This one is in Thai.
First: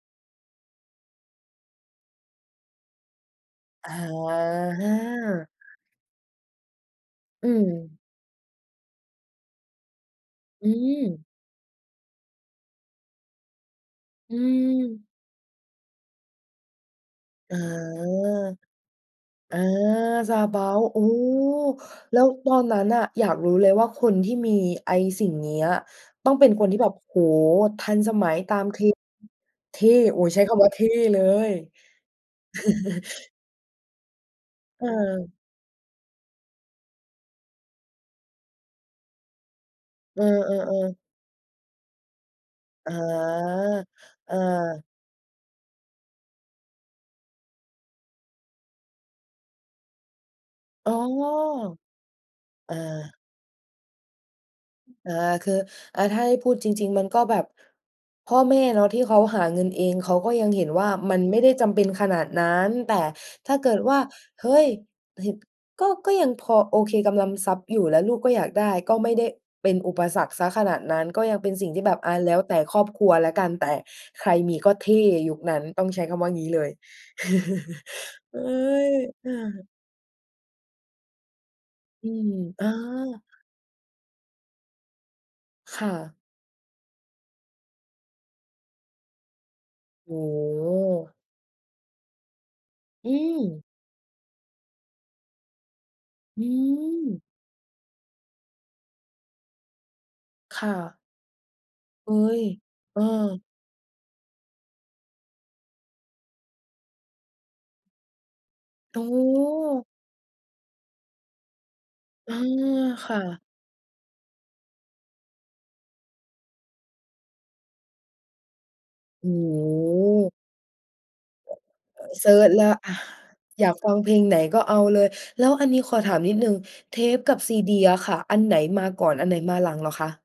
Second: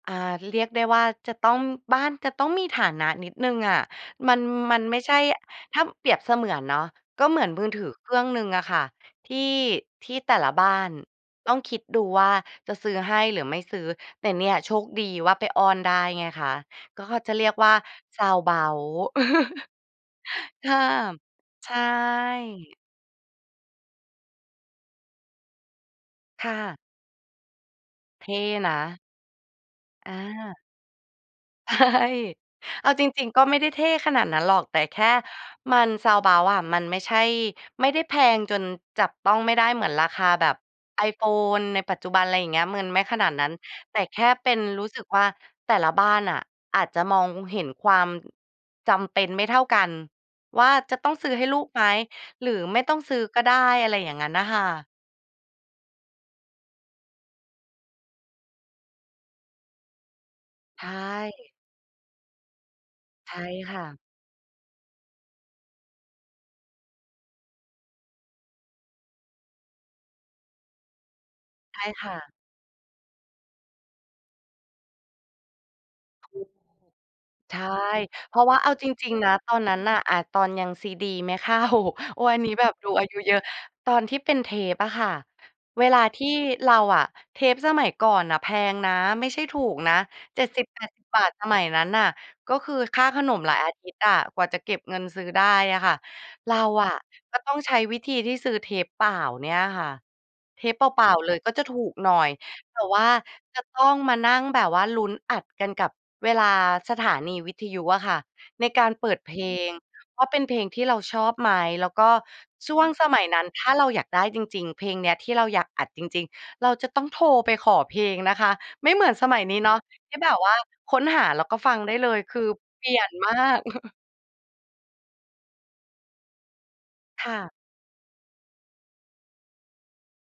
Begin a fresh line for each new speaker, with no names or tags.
อา เรียกได้ว่าจะต้อง บ้านจะต้องมีฐานะนิดหนึ่งอะ
อ
มัน มันไม่ใช่
า
ถ้าเปรียบเสมือนเนาะ ก็เหมือ
อื
นมือถือ
ม
เครื่องหนึ่งอะค่ะ ที่ ที่แต่ละบ้
อื
าน
ม
ต้องคิดดูว่าจะซื้อให้หรือไม่ซื้อ แต่
อื
เนี่ย โชคด
ม
ีว่าไปอ้อนได้ไงคะ ก็เขาจะเรีย
อ
ก
า
ว่า Soundabout
อา
ห้า
Soundabout โอ้
ม ใช
แล้วตอน
่
นั้นน่ะ อยากรู้เลยว่าคนที่มีไอ้สิ่งเนี้ย ต้องเ
ค
ป็น
่
คนท
ะ
ี่แบบ โอ้โฮ ทันส
เ
ม
ท
ัย
่
ตาม
น
เท
ะ
เท่
อ
โอ้ ใช้ค
า
ำว่าเท่เลย
ใช่ เอาจริง ๆ ก็ไม่ได้เท่ขนาดนั้นหรอก แต่แค่
เออ
มัน Soundabout อะ มันไม่ใช่ ไม่ได้แพงจนจับต้องไม่ได้เหมือนราค
เออ
าแบบ
ๆ ๆ
iPhone ในปัจจุบัน ไรอย่างเงี้ย มึ
อ
น
า
ไม่ขนาดนั้น แต่แค่
อ
เป็น
า
รู้สึกว่าแต่ละบ้านอะ อาจจะมองเห็นความ จำเป็นไม่เท่ากันว่า
อ๋
จ
อ
ะต้องซื้อให้ลูกไหมหรือ
เอ
ไม่ต้องซ
อ
ื้อก็ได้ อะไรอย่างงั้นน่ะค่ะ
อา คือ อะ ถ้าให้พูดจริง ๆ มันก็แบบ พ่อแม่เนาะที่เขาหาเงินเอง เขาก็ยังเห็น
ใ
ว
ช
่ามันไม่ได
่
้จำเป็นขนาดนั้น แต่
ใช่
ถ้าเก
ค
ิด
่
ว
ะ
่า เฮ้ย เหตุ ก็ ก็ยังพอโอเคกำลัง ทรัพย์อยู่ แล้วลูกก็อยากได้ ก็ไม่ได้เป็นอุปสรรคเสียขนาดนั้น ก็ยังเป็นสิ่ง
ใช
ที
่
่แบบ
ค
อ
่
ะ แ
ะ
ล้วแต่ครอบครัวแล้วกัน แต่ใครมีก็เท่ยุคนั้น ต้องใช้คำ
ถ
ว่า
ู
งี้เลย
ก ใช่ เพ
เฮ
รา
้
ะว่าเอาจ
ย
ริง ๆ น
อ
ะ ตอน
า
นั้นน่ะ อะ ตอนยัง CD ไม่เข้า
อื
โอ๊ย
ม
อันนี้
เ
แ
อ
บ
อ
บดูอายุเยอะ ตอนที่เป็นเทปอะค่ะ
ค
เว
่
ลา
ะ
ที่เราอะ เทปสมัยก่อนน่ะแพงนะ ไม่ใช่ถูกนะ
โอ้
เจ็ดสิ
โ
บแปดสิบ
ฮ
บาท สมัยนั้นน่ะ ก็คือค่า
อื
ขนมหลาย
ม
อาทิตย์อะ กว่าจะเก็บเงินซื้อได้อะค่ะ
อื
เราอะ
ม
ก็ต้องใช้วิธีที่ซื้อเทปเปล่าเนี่ยค่ะ เ
ค
ท
่
ปเ
ะ
ปล่า ๆ เลยก็จะถูกห
เ
น
ฮ
่
้
อย
ย
แต่ว
เอ
่
อ
าจะต้องมานั่งแบบว่าลุ้นอัดกันกับเวลาสถานีวิทยุอะค่ะ ในการ
โอ้
เปิ
โ
ดเพลง
ฮ
ว่าเป็นเพลงที่เราชอบไหม แล้วก็
เออ
ช่วง ส
ค
ม
่
ัยนั
ะ
้น ถ้าเราอยากได้จริง ๆ เพลงเนี้ยที่เราอยากอัดจริง ๆ เราจะต้องโทรไปขอเพลงนะคะ ไม่เหมือนส
โอ้
มัยนี้เนาะ ที่แบ
โฮ
บว่าค้นหาแล้ว
อ
ก็ฟังได้เลย
เซ
ค
ิ
ือ
ร์ชแล้ว
เป
อ
ลี
า
่ยนมาก
อยากฟังเพลงไหนก็เอาเลย แล้วอันนี้ขอถามนิดหนึ่ง เทป
ค
ก
่
ับ
ะ
CD อะค่ะ อันไหนมาก่อน อันไหนมาหลังเหรอคะ?